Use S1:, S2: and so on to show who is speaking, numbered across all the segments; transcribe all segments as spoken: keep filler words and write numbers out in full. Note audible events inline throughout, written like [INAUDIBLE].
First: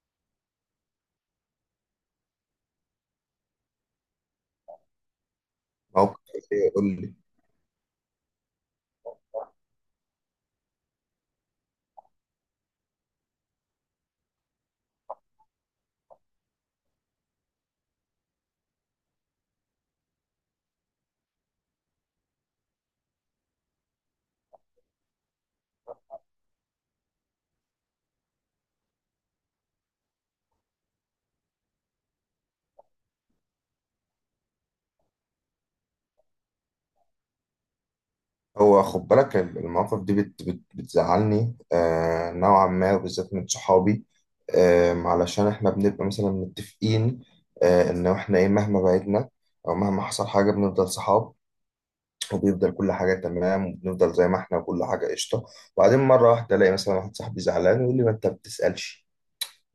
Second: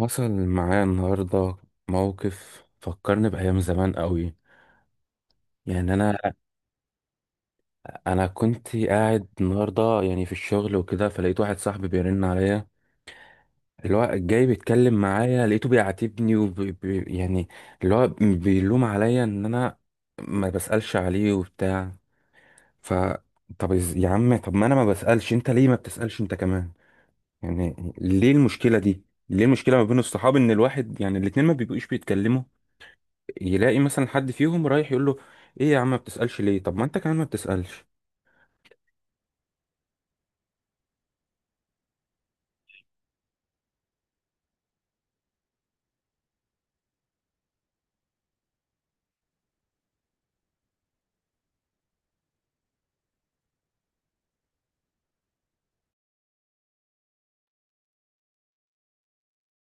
S1: حصل معايا النهاردة موقف فكرني بأيام زمان قوي. يعني أنا
S2: موقف؟ ايه قول لي.
S1: أنا كنت قاعد النهاردة يعني في الشغل وكده، فلقيت واحد صاحبي بيرن عليا. اللي هو جاي بيتكلم معايا، لقيته بيعاتبني وبي بي- يعني اللي هو بيلوم عليا إن أنا ما بسألش عليه وبتاع. ف طب إز- يا عم، طب ما أنا ما بسألش، أنت ليه ما بتسألش أنت كمان؟ يعني ليه المشكلة دي؟ ليه المشكلة ما بين الصحاب، إن الواحد، يعني الاتنين، ما بيبقوش بيتكلموا، يلاقي مثلا حد فيهم رايح يقول له: ايه يا عم ما بتسألش ليه؟ طب ما انت كمان ما بتسألش.
S2: هو خد بالك ال- المواقف دي بت بت بتزعلني آه، نوعا ما، وبالذات من صحابي. آه، علشان احنا بنبقى مثلا متفقين، آه، ان احنا ايه، مهما بعدنا او مهما حصل حاجة بنفضل صحاب، وبيفضل كل حاجة تمام، وبنفضل زي ما احنا وكل حاجة قشطة. وبعدين مرة واحدة ألاقي مثلا واحد صاحبي زعلان ويقول لي: ما أنت بتسألش.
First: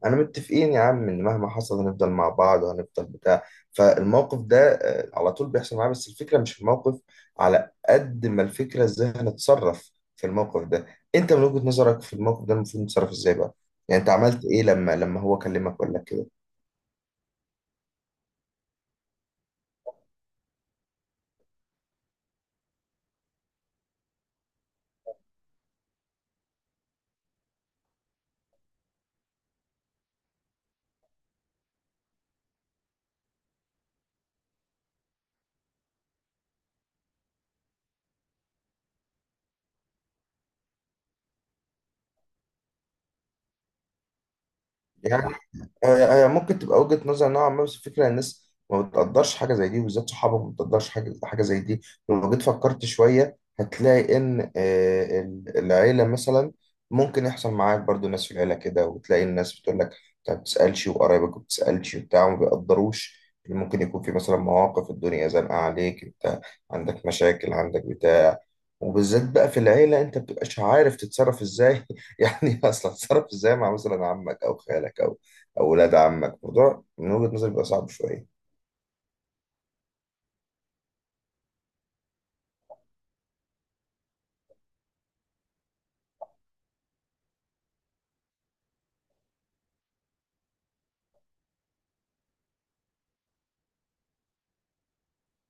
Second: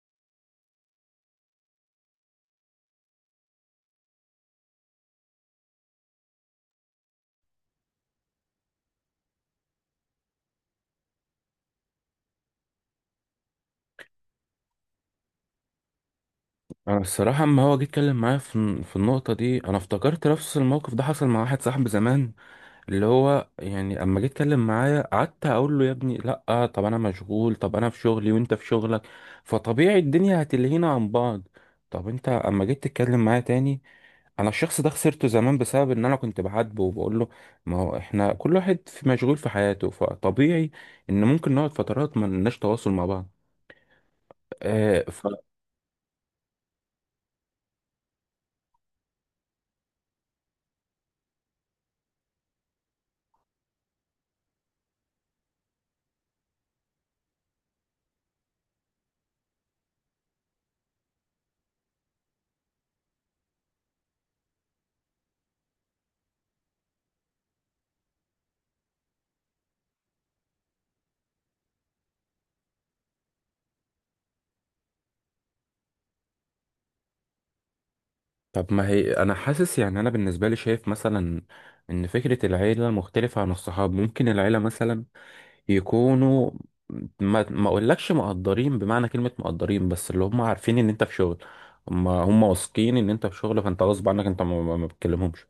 S2: أنا متفقين يا عم إن مهما حصل هنفضل مع بعض وهنفضل بتاع. فالموقف ده آه، على طول بيحصل معايا، بس الفكرة مش في الموقف، على قد ما الفكرة إزاي هنتصرف في الموقف ده. أنت من وجهة نظرك في الموقف ده المفروض نتصرف إزاي بقى؟ يعني أنت عملت إيه لما لما هو كلمك وقال لك كده؟
S1: انا الصراحة اما هو جه اتكلم معايا في في النقطة دي، انا افتكرت نفس الموقف ده حصل مع واحد صاحبي زمان، اللي هو يعني اما جه اتكلم معايا، قعدت اقول له: يا ابني لا، طب انا مشغول، طب انا في شغلي وانت في شغلك، فطبيعي الدنيا هتلهينا عن بعض. طب انت اما جيت تتكلم معايا تاني، انا الشخص ده خسرته زمان بسبب ان انا كنت بعاتبه وبقول له: ما هو احنا كل واحد في مشغول في حياته، فطبيعي ان ممكن نقعد فترات ما لناش تواصل مع بعض. آه ف...
S2: يعني هي هي ممكن تبقى وجهة نظر نوعا ما، بس الفكرة إن الناس ما بتقدرش حاجة زي دي، وبالذات صحابك ما بتقدرش حاجة حاجة زي دي. لو جيت فكرت شوية هتلاقي إن آه، ال- العيلة مثلا ممكن يحصل معاك برضو ناس في العيلة كده، وتلاقي الناس بتقول لك: أنت ما بتسألش وقرايبك ما بتسألش وبتاع، وما بيقدروش. ممكن يكون في مثلا مواقف الدنيا زنقة عليك أنت، عندك مشاكل، عندك بتاع. وبالذات بقى في العيلة انت بتبقاش عارف تتصرف ازاي، [LAUGHS] يعني اصلا تتصرف ازاي مع مثلا عمك او خالك او او ولاد عمك؟ موضوع من وجهة نظري بيبقى صعب شوية.
S1: طب ما هي انا حاسس، يعني انا بالنسبه لي شايف مثلا ان فكره العيله مختلفه عن الصحاب. ممكن العيله مثلا يكونوا ما ما اقولكش مقدرين بمعنى كلمه مقدرين، بس اللي هم عارفين ان انت في شغل. هم هم واثقين ان انت في شغل، فانت غصب عنك انت ما ما ما بتكلمهمش.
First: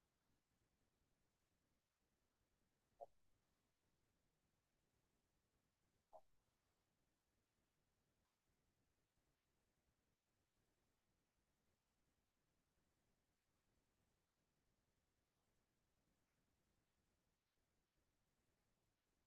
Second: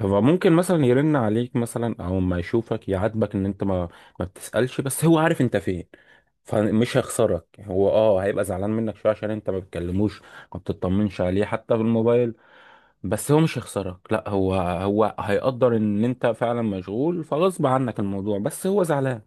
S1: هو ممكن مثلا يرن عليك مثلا، او ما يشوفك يعاتبك ان انت ما ما بتسألش، بس هو عارف انت فين، فمش هيخسرك. هو اه هيبقى زعلان منك شويه عشان انت ما بتكلموش، ما بتطمنش عليه حتى بالموبايل، بس هو مش هيخسرك لا. هو هو هيقدر ان انت فعلا مشغول، فغصب عنك الموضوع، بس هو زعلان.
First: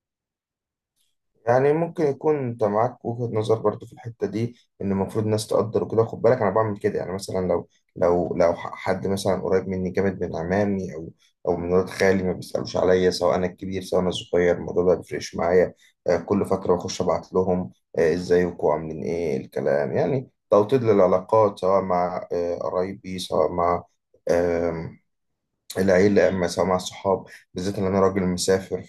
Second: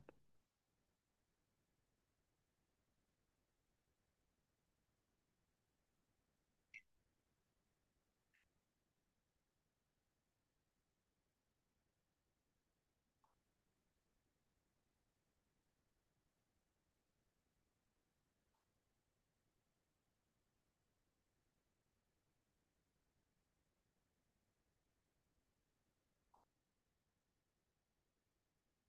S2: يعني ممكن يكون انت معاك وجهة نظر برضو في الحتة دي، ان المفروض الناس تقدر وكده. خد بالك انا بعمل كده، يعني مثلا لو لو لو ح- حد مثلا قريب مني جامد من عمامي او او من ولاد خالي، ما بيسألوش عليا، سواء انا الكبير سواء انا الصغير، الموضوع ده بيفرقش معايا. آه، كل فترة بخش ابعت لهم آه، ازيكم عاملين ايه، الكلام يعني توطيد للعلاقات، سواء مع آه، قرايبي، سواء مع آم، العيلة، أما سواء مع الصحاب. بالذات إن أنا راجل مسافر،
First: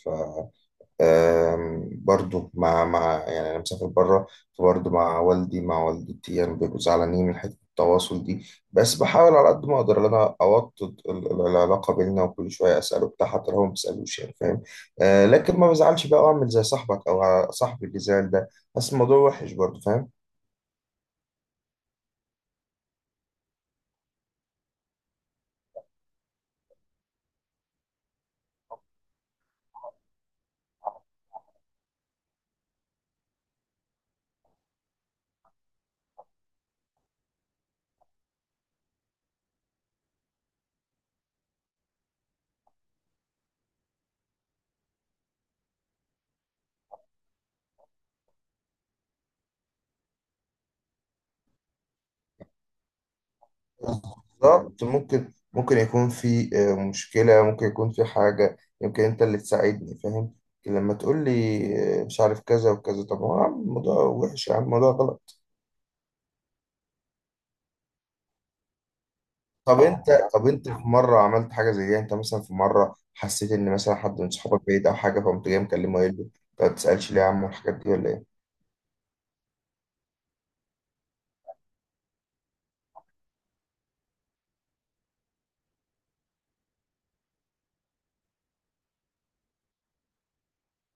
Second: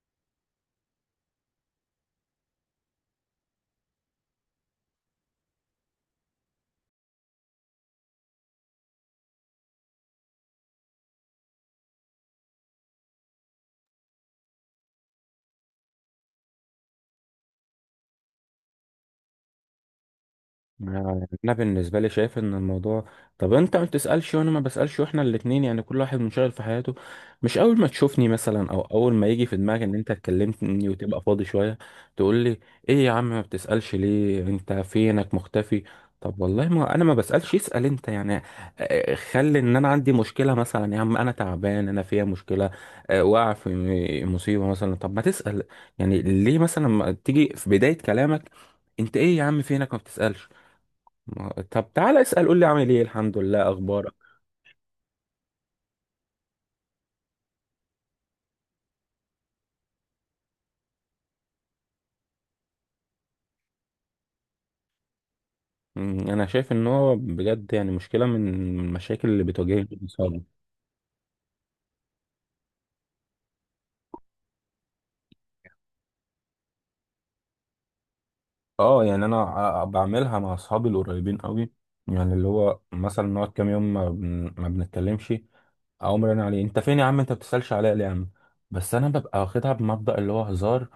S2: آم، برضو مع مع يعني أنا مسافر بره، فبرضو مع والدي مع والدتي، يعني بيبقوا زعلانين من حتة التواصل دي. بس بحاول على قد ما أقدر إن أنا أوطد ال- ال- العلاقة بيننا، وكل شوية أسأله بتاع، حتى لو هو ما بيسألوش، يعني فاهم. آه، لكن ما بزعلش بقى أعمل زي صاحبك أو صاحبي اللي زعل ده. بس الموضوع وحش برضو فاهم.
S1: ما- انا بالنسبه لي شايف ان الموضوع، طب انت ما بتسالش وانا ما بسالش، واحنا الاتنين يعني كل واحد منشغل في حياته، مش اول ما تشوفني مثلا، او اول ما يجي في دماغك ان انت اتكلمتني وتبقى فاضي شويه، تقول لي: ايه يا عم ما بتسالش ليه، انت فينك مختفي؟ طب والله ما انا ما بسالش، اسال انت يعني. آه، خلي ان انا عندي مشكله مثلا، يا عم انا تعبان انا فيها مشكله، آه، واقع في م- مصيبه مثلا، طب ما تسال. يعني ليه مثلا ما تيجي في بدايه كلامك انت: ايه يا عم فينك ما بتسالش؟ ما- طب تعالى اسأل، قول لي عامل ايه، الحمد لله اخبارك.
S2: بالظبط. ممكن ممكن يكون في آه، مشكلة، ممكن يكون في حاجة يمكن أنت اللي تساعدني فاهم. لكن لما تقول لي آه، مش عارف كذا وكذا، طب هو يا عم الموضوع وحش، يا عم الموضوع غلط.
S1: مم، انا شايف ان هو بجد يعني مشكله من من المشاكل اللي
S2: طب
S1: بتواجهني في
S2: أنت،
S1: اصحابي.
S2: طب أنت في مرة عملت حاجة زي دي؟ أنت مثلا في مرة حسيت إن مثلا حد من صحابك بعيد أو حاجة، فقمت جاي مكلمه يقول له: "أنت ما بتسألش ليه يا عم؟" والحاجات دي ولا إيه؟
S1: اه يعني انا ع- بعملها مع اصحابي القريبين قوي. يعني اللي هو مثلا نقعد كام يوم ما, بن... ما بنتكلمش، اقوم رن عليه: انت فين يا عم، انت ما بتسالش عليا ليه يا عم؟ بس انا ببقى واخدها بمبدأ اللي هو هزار،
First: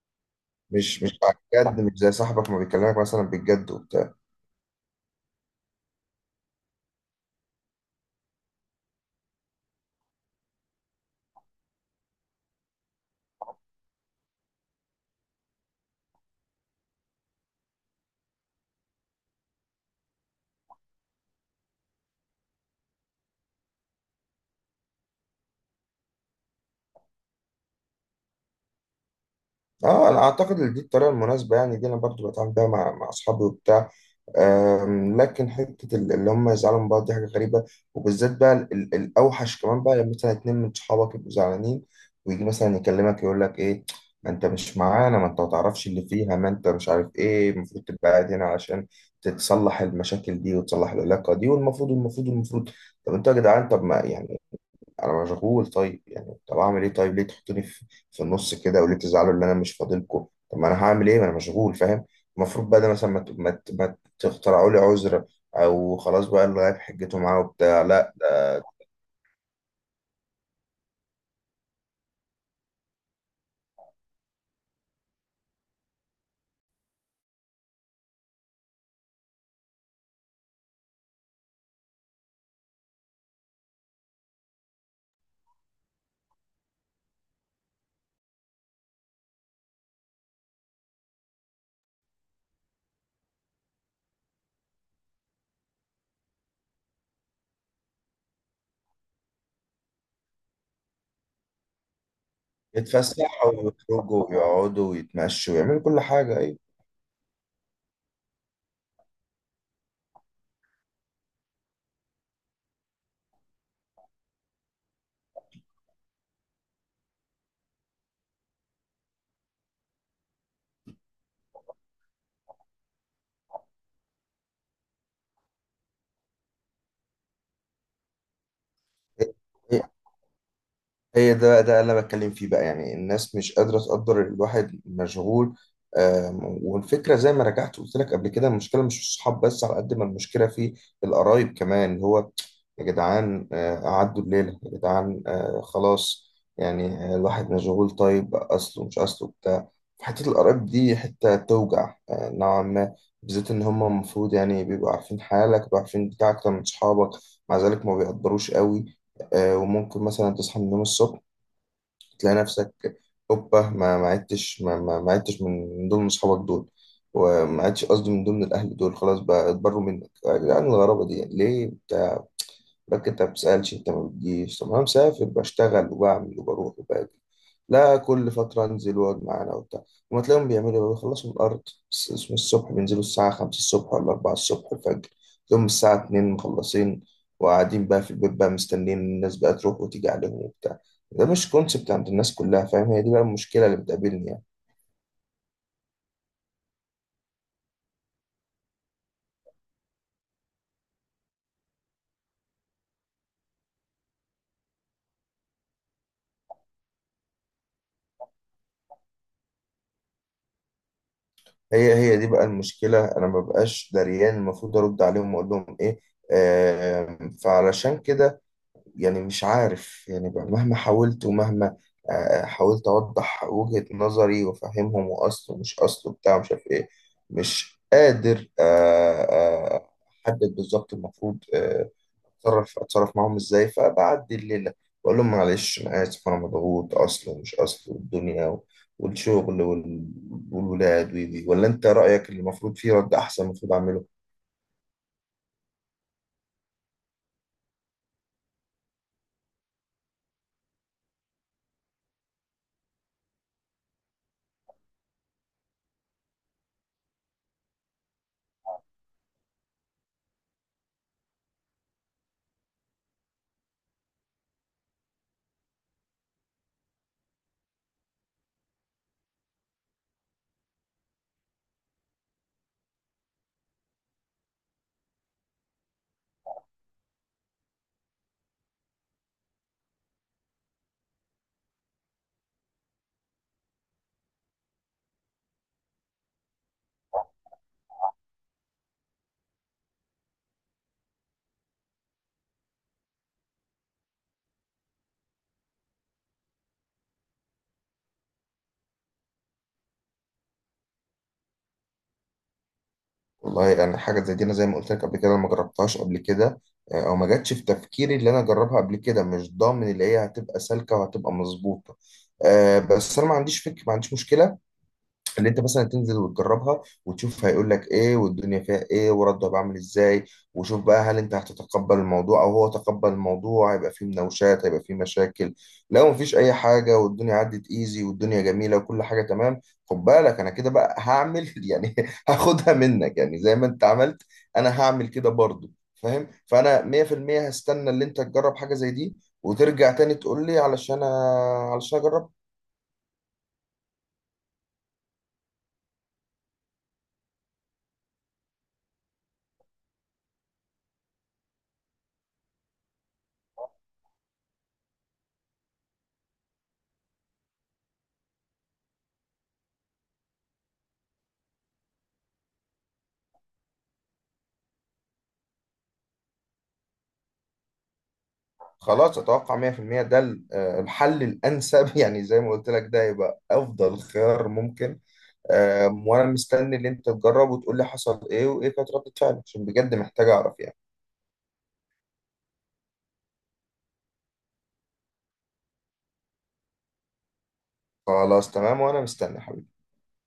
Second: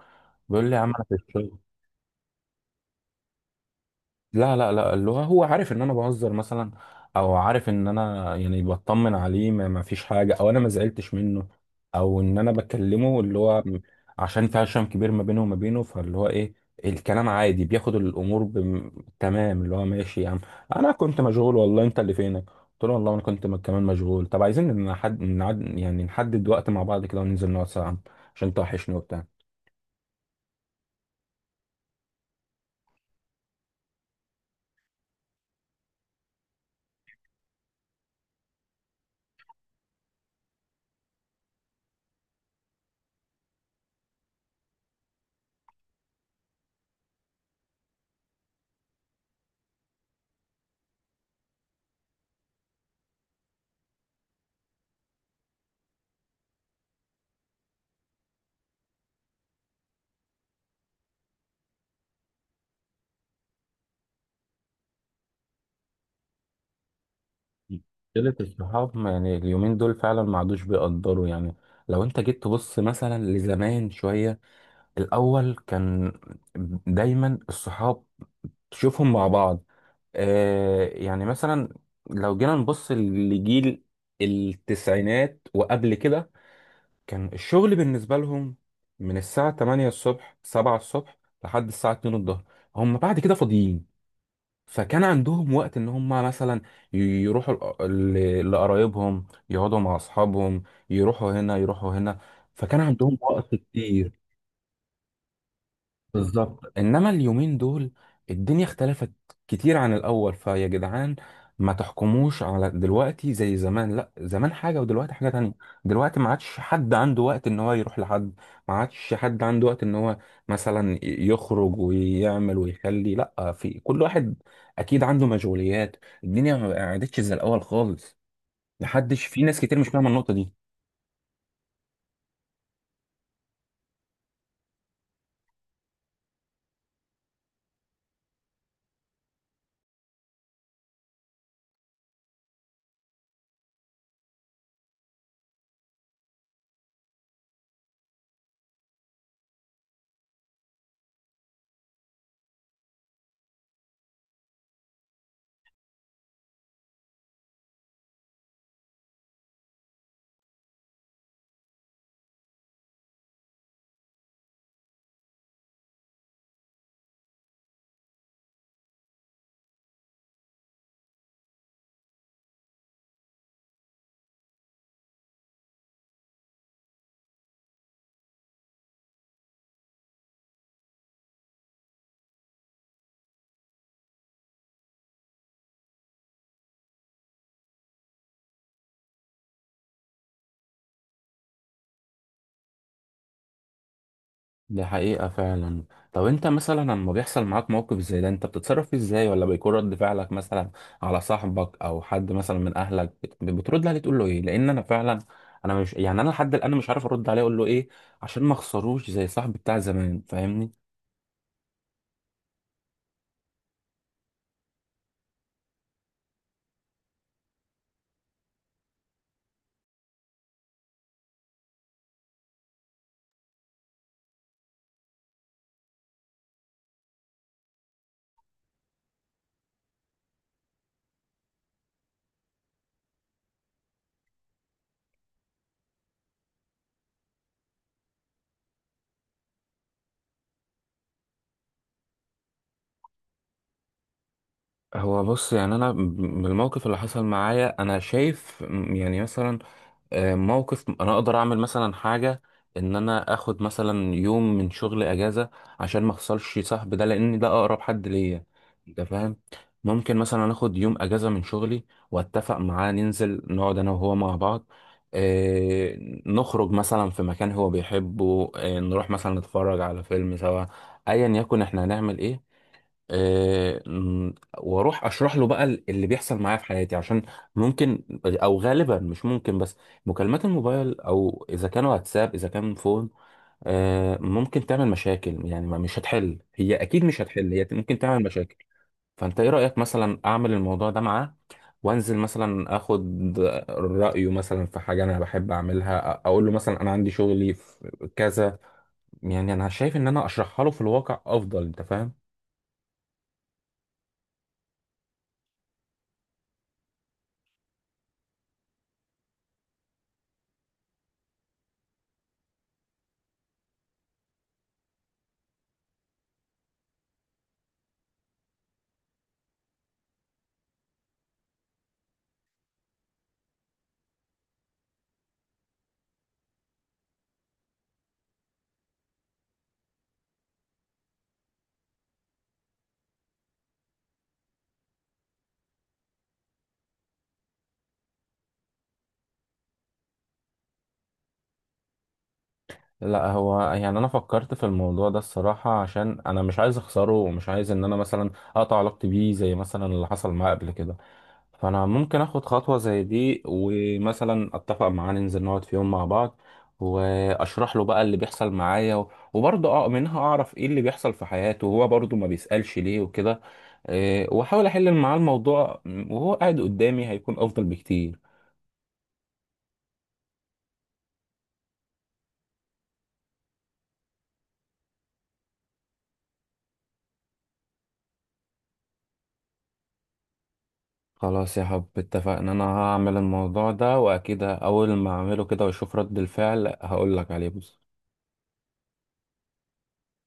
S1: بيقول لي: يا عم
S2: مش
S1: انا في
S2: مش على
S1: الشغل.
S2: الجد؟ مش زي صاحبك ما بيكلمك مثلا بالجد وبتاع؟
S1: لا لا لا، اللغة هو عارف ان انا بهزر مثلا، او عارف ان انا يعني بطمن عليه، ما ما فيش حاجة، او انا ما زعلتش منه، او ان انا بكلمه، اللي هو م- عشان في عشم كبير ما بينه وما بينه، فاللي هو ايه، الكلام عادي، بياخد الامور بم... تمام، اللي هو ماشي يا عم انا كنت مشغول والله، انت اللي فينك. قلت له: والله انا كنت م- كمان مشغول، طب عايزين نحد نعد... يعني نحدد وقت مع بعض كده، وننزل نقعد ساعة عشان توحشني وبتاع.
S2: اه، انا اعتقد ان دي الطريقه المناسبه، يعني دي انا برضو بتعامل بيها مع مع اصحابي وبتاع. أم، لكن حتة ال- اللي هم يزعلوا من بعض دي حاجة غريبة. وبالذات بقى ال- ال- الأوحش كمان بقى لما مثلا اتنين من صحابك يبقوا زعلانين، ويجي مثلا يكلمك يقول لك: إيه، ما أنت مش معانا، ما أنت ما تعرفش اللي فيها، ما أنت مش عارف، إيه، المفروض تبقى قاعد هنا عشان تتصلح المشاكل دي وتصلح العلاقة دي، والمفروض المفروض المفروض. طب أنتوا يا جدعان، طب ما يعني انا مشغول. طيب يعني طب اعمل ايه؟ طيب ليه تحطوني في في النص كده، وليه تزعلوا ان انا مش فاضلكم؟ طب ما انا هعمل ايه، ما انا مشغول فاهم. المفروض بقى ده مثلا ما, ت- ما, ت- ما تخترعوا لي عذر، او خلاص بقى اللي غايب حجته معاه وبتاع، لا
S1: مشكلة
S2: ده
S1: الصحاب يعني اليومين دول فعلا ما عادوش بيقدروا يعني. لو انت جيت تبص مثلا لزمان شوية، الأول كان دايما الصحاب تشوفهم مع بعض. آه يعني مثلا لو جينا نبص لجيل التسعينات وقبل كده، كان الشغل بالنسبة لهم من الساعة ثمانية الصبح، سبعة الصبح، لحد الساعة الثانية الظهر، هم بعد كده فاضيين. فكان عندهم وقت ان هم مثلا ي- يروحوا لق- ل- لقرايبهم، يقعدوا مع اصحابهم، يروحوا هنا يروحوا هنا، فكان عندهم
S2: يتفسحوا
S1: وقت كتير.
S2: ويخرجوا ويقعدوا ويتمشوا ويعملوا كل حاجه.
S1: بالظبط. انما اليومين دول الدنيا اختلفت كتير عن الاول. فيا جدعان ما تحكموش على دلوقتي زي زمان، لا، زمان حاجه ودلوقتي حاجه تانية. دلوقتي ما عادش حد عنده وقت ان هو يروح لحد، ما عادش حد عنده وقت ان هو مثلا يخرج ويعمل ويخلي. لا، في كل واحد اكيد عنده مشغوليات، الدنيا ما عادتش زي الاول خالص. محدش، في ناس كتير مش
S2: ايه،
S1: فاهمه النقطه دي.
S2: هي ده بقى، ده اللي انا بتكلم فيه بقى، يعني الناس مش قادره تقدر الواحد مشغول. آم، والفكره زي ما رجعت قلت لك قبل كده، المشكله مش في الصحاب بس، على قد ما المشكله في القرايب كمان. اللي هو يا جدعان آه، قعدوا الليله يا جدعان، آه، خلاص يعني آه، الواحد مشغول، طيب اصله مش اصله بتاع. حته القرايب دي حته توجع آه، نوعا ما، بالذات ان هم المفروض يعني بيبقوا عارفين حالك، بيبقوا عارفين بتاع اكتر من صحابك، مع ذلك ما بيقدروش قوي. آه، وممكن مثلا تصحى من النوم الصبح تلاقي نفسك هوبا، ما ما عدتش ما ما ما عدتش من من ضمن اصحابك دول، وما عدتش قصدي من ضمن الاهل دول. خلاص بقى اتبروا منك يا جدعان؟ الغرابه دي ليه؟ لك انت ما بتسألش، انت ما بتجيش. طب انا مسافر، بشتغل وبعمل وبروح وباجي، لا كل فترة انزل واقعد معانا وبتاع. وما تلاقيهم بيعملوا ايه؟ بيخلصوا من الارض، الس- من الصبح بينزلوا الساعة خمسة الصبح ولا اربعة الصبح الفجر، تلاقيهم الساعة اتنين مخلصين، وقاعدين بقى في البيت بقى مستنيين الناس بقى تروح وتيجي عليهم وبتاع. ده مش كونسبت عند الناس كلها فاهم. هي دي بقى المشكلة اللي بتقابلني يعني.
S1: دي حقيقة فعلا. طب انت مثلا لما بيحصل معاك موقف زي ده انت بتتصرف فيه ازاي، ولا بيكون رد فعلك مثلا على صاحبك او حد مثلا من اهلك، بت- بترد عليه تقول له ايه؟ لان انا فعلا، انا مش يعني انا لحد الان مش عارف ارد عليه اقول له ايه، عشان ما اخسروش زي صاحبي بتاع زمان، فاهمني؟
S2: هي هي دي بقى المشكلة، انا ما بقاش دريان المفروض ارد عليهم واقول لهم ايه. آم، فعلشان كده يعني مش عارف يعني بقى، مهما حاولت ومهما آه، حاولت أوضح وجهة نظري وأفهمهم، وأصله مش أصله بتاع مش عارف إيه، مش قادر آه، آه، أحدد بالظبط المفروض آه، أتصرف أتصرف معاهم إزاي. فبعدي الليلة بقول لهم معلش أنا آسف، أنا مضغوط، أصله ومش أصله، والدنيا و- والشغل وال- والولاد وي- وي. ولا أنت رأيك اللي المفروض فيه رد أحسن المفروض أعمله؟
S1: هو بص، يعني انا ب- بالموقف اللي حصل معايا انا شايف م- يعني مثلا آه، موقف انا اقدر اعمل مثلا حاجه، ان انا اخد مثلا يوم من شغل اجازه عشان ما اخسرش صاحبي ده، لان ده اقرب حد ليا، انت فاهم. ممكن مثلا اخد يوم اجازه من شغلي، واتفق معاه ننزل نقعد انا وهو مع بعض. آه، نخرج مثلا في مكان هو بيحبه، آه، نروح مثلا نتفرج على فيلم سوا، ايا يكن احنا هنعمل ايه، آه، م- واروح اشرح له بقى ال- اللي بيحصل معايا في حياتي، عشان ممكن، او غالبا مش ممكن، بس مكالمات الموبايل او اذا كان واتساب اذا كان فون، آه، ممكن تعمل مشاكل، يعني ما- مش هتحل هي، اكيد مش هتحل هي، ممكن تعمل مشاكل. فانت ايه رأيك مثلا اعمل الموضوع ده معاه، وانزل مثلا اخد رأيه مثلا في حاجة انا بحب اعملها، أ- اقول له مثلا انا عندي شغلي في كذا. يعني انا شايف ان انا اشرحها له في الواقع افضل، انت فاهم.
S2: والله يعني حاجة زي دي أنا زي ما قلت لك قبل كده، أنا ما جربتهاش قبل كده. آه، أو ما جاتش في تفكيري اللي أنا أجربها قبل كده، مش ضامن اللي هي هتبقى سالكة وهتبقى مظبوطة. آه، بس أنا ما عنديش فكرة، ما عنديش مشكلة اللي انت مثلا تنزل وتجربها وتشوف هيقول لك ايه، والدنيا فيها ايه، ورده بعمل ازاي. وشوف بقى هل انت هتتقبل الموضوع او هو تقبل الموضوع، هيبقى فيه مناوشات، هيبقى فيه مشاكل. لو مفيش اي حاجه والدنيا عدت ايزي والدنيا جميله وكل حاجه تمام، خد بالك انا كده بقى هعمل، [LAUGHS] يعني هاخدها منك، يعني زي ما انت عملت انا هعمل كده برضو فاهم. فانا مية في المية هستنى اللي انت تجرب حاجه زي دي وترجع تاني تقول لي، علشان علشان اجرب.
S1: لا، هو يعني انا فكرت في الموضوع ده الصراحة عشان انا مش عايز اخسره، ومش عايز ان انا مثلا اقطع علاقتي بيه زي مثلا اللي حصل معاه قبل كده. فانا ممكن اخد خطوة زي دي، ومثلا اتفق معاه ننزل نقعد في يوم مع بعض، واشرح له بقى اللي بيحصل معايا، و- وبرضه اه منها اعرف ايه اللي بيحصل في حياته، وهو برضه ما بيسألش ليه وكده. إيه، واحاول احل معاه الموضوع، وهو قاعد قدامي هيكون افضل بكتير.
S2: خلاص، اتوقع مية في المية ده ال- آه، الحل الانسب، [LAUGHS] يعني زي ما قلت لك ده يبقى افضل خيار ممكن. آم، وانا مستني اللي انت تجرب وتقول لي حصل ايه وايه كانت ردة فعلك، عشان بجد محتاج اعرف يعني.
S1: خلاص يا حب اتفقنا، انا هعمل الموضوع ده، واكيد اول ما اعمله كده واشوف رد الفعل هقول لك عليه بس.
S2: خلاص تمام، وانا مستني حبيبي.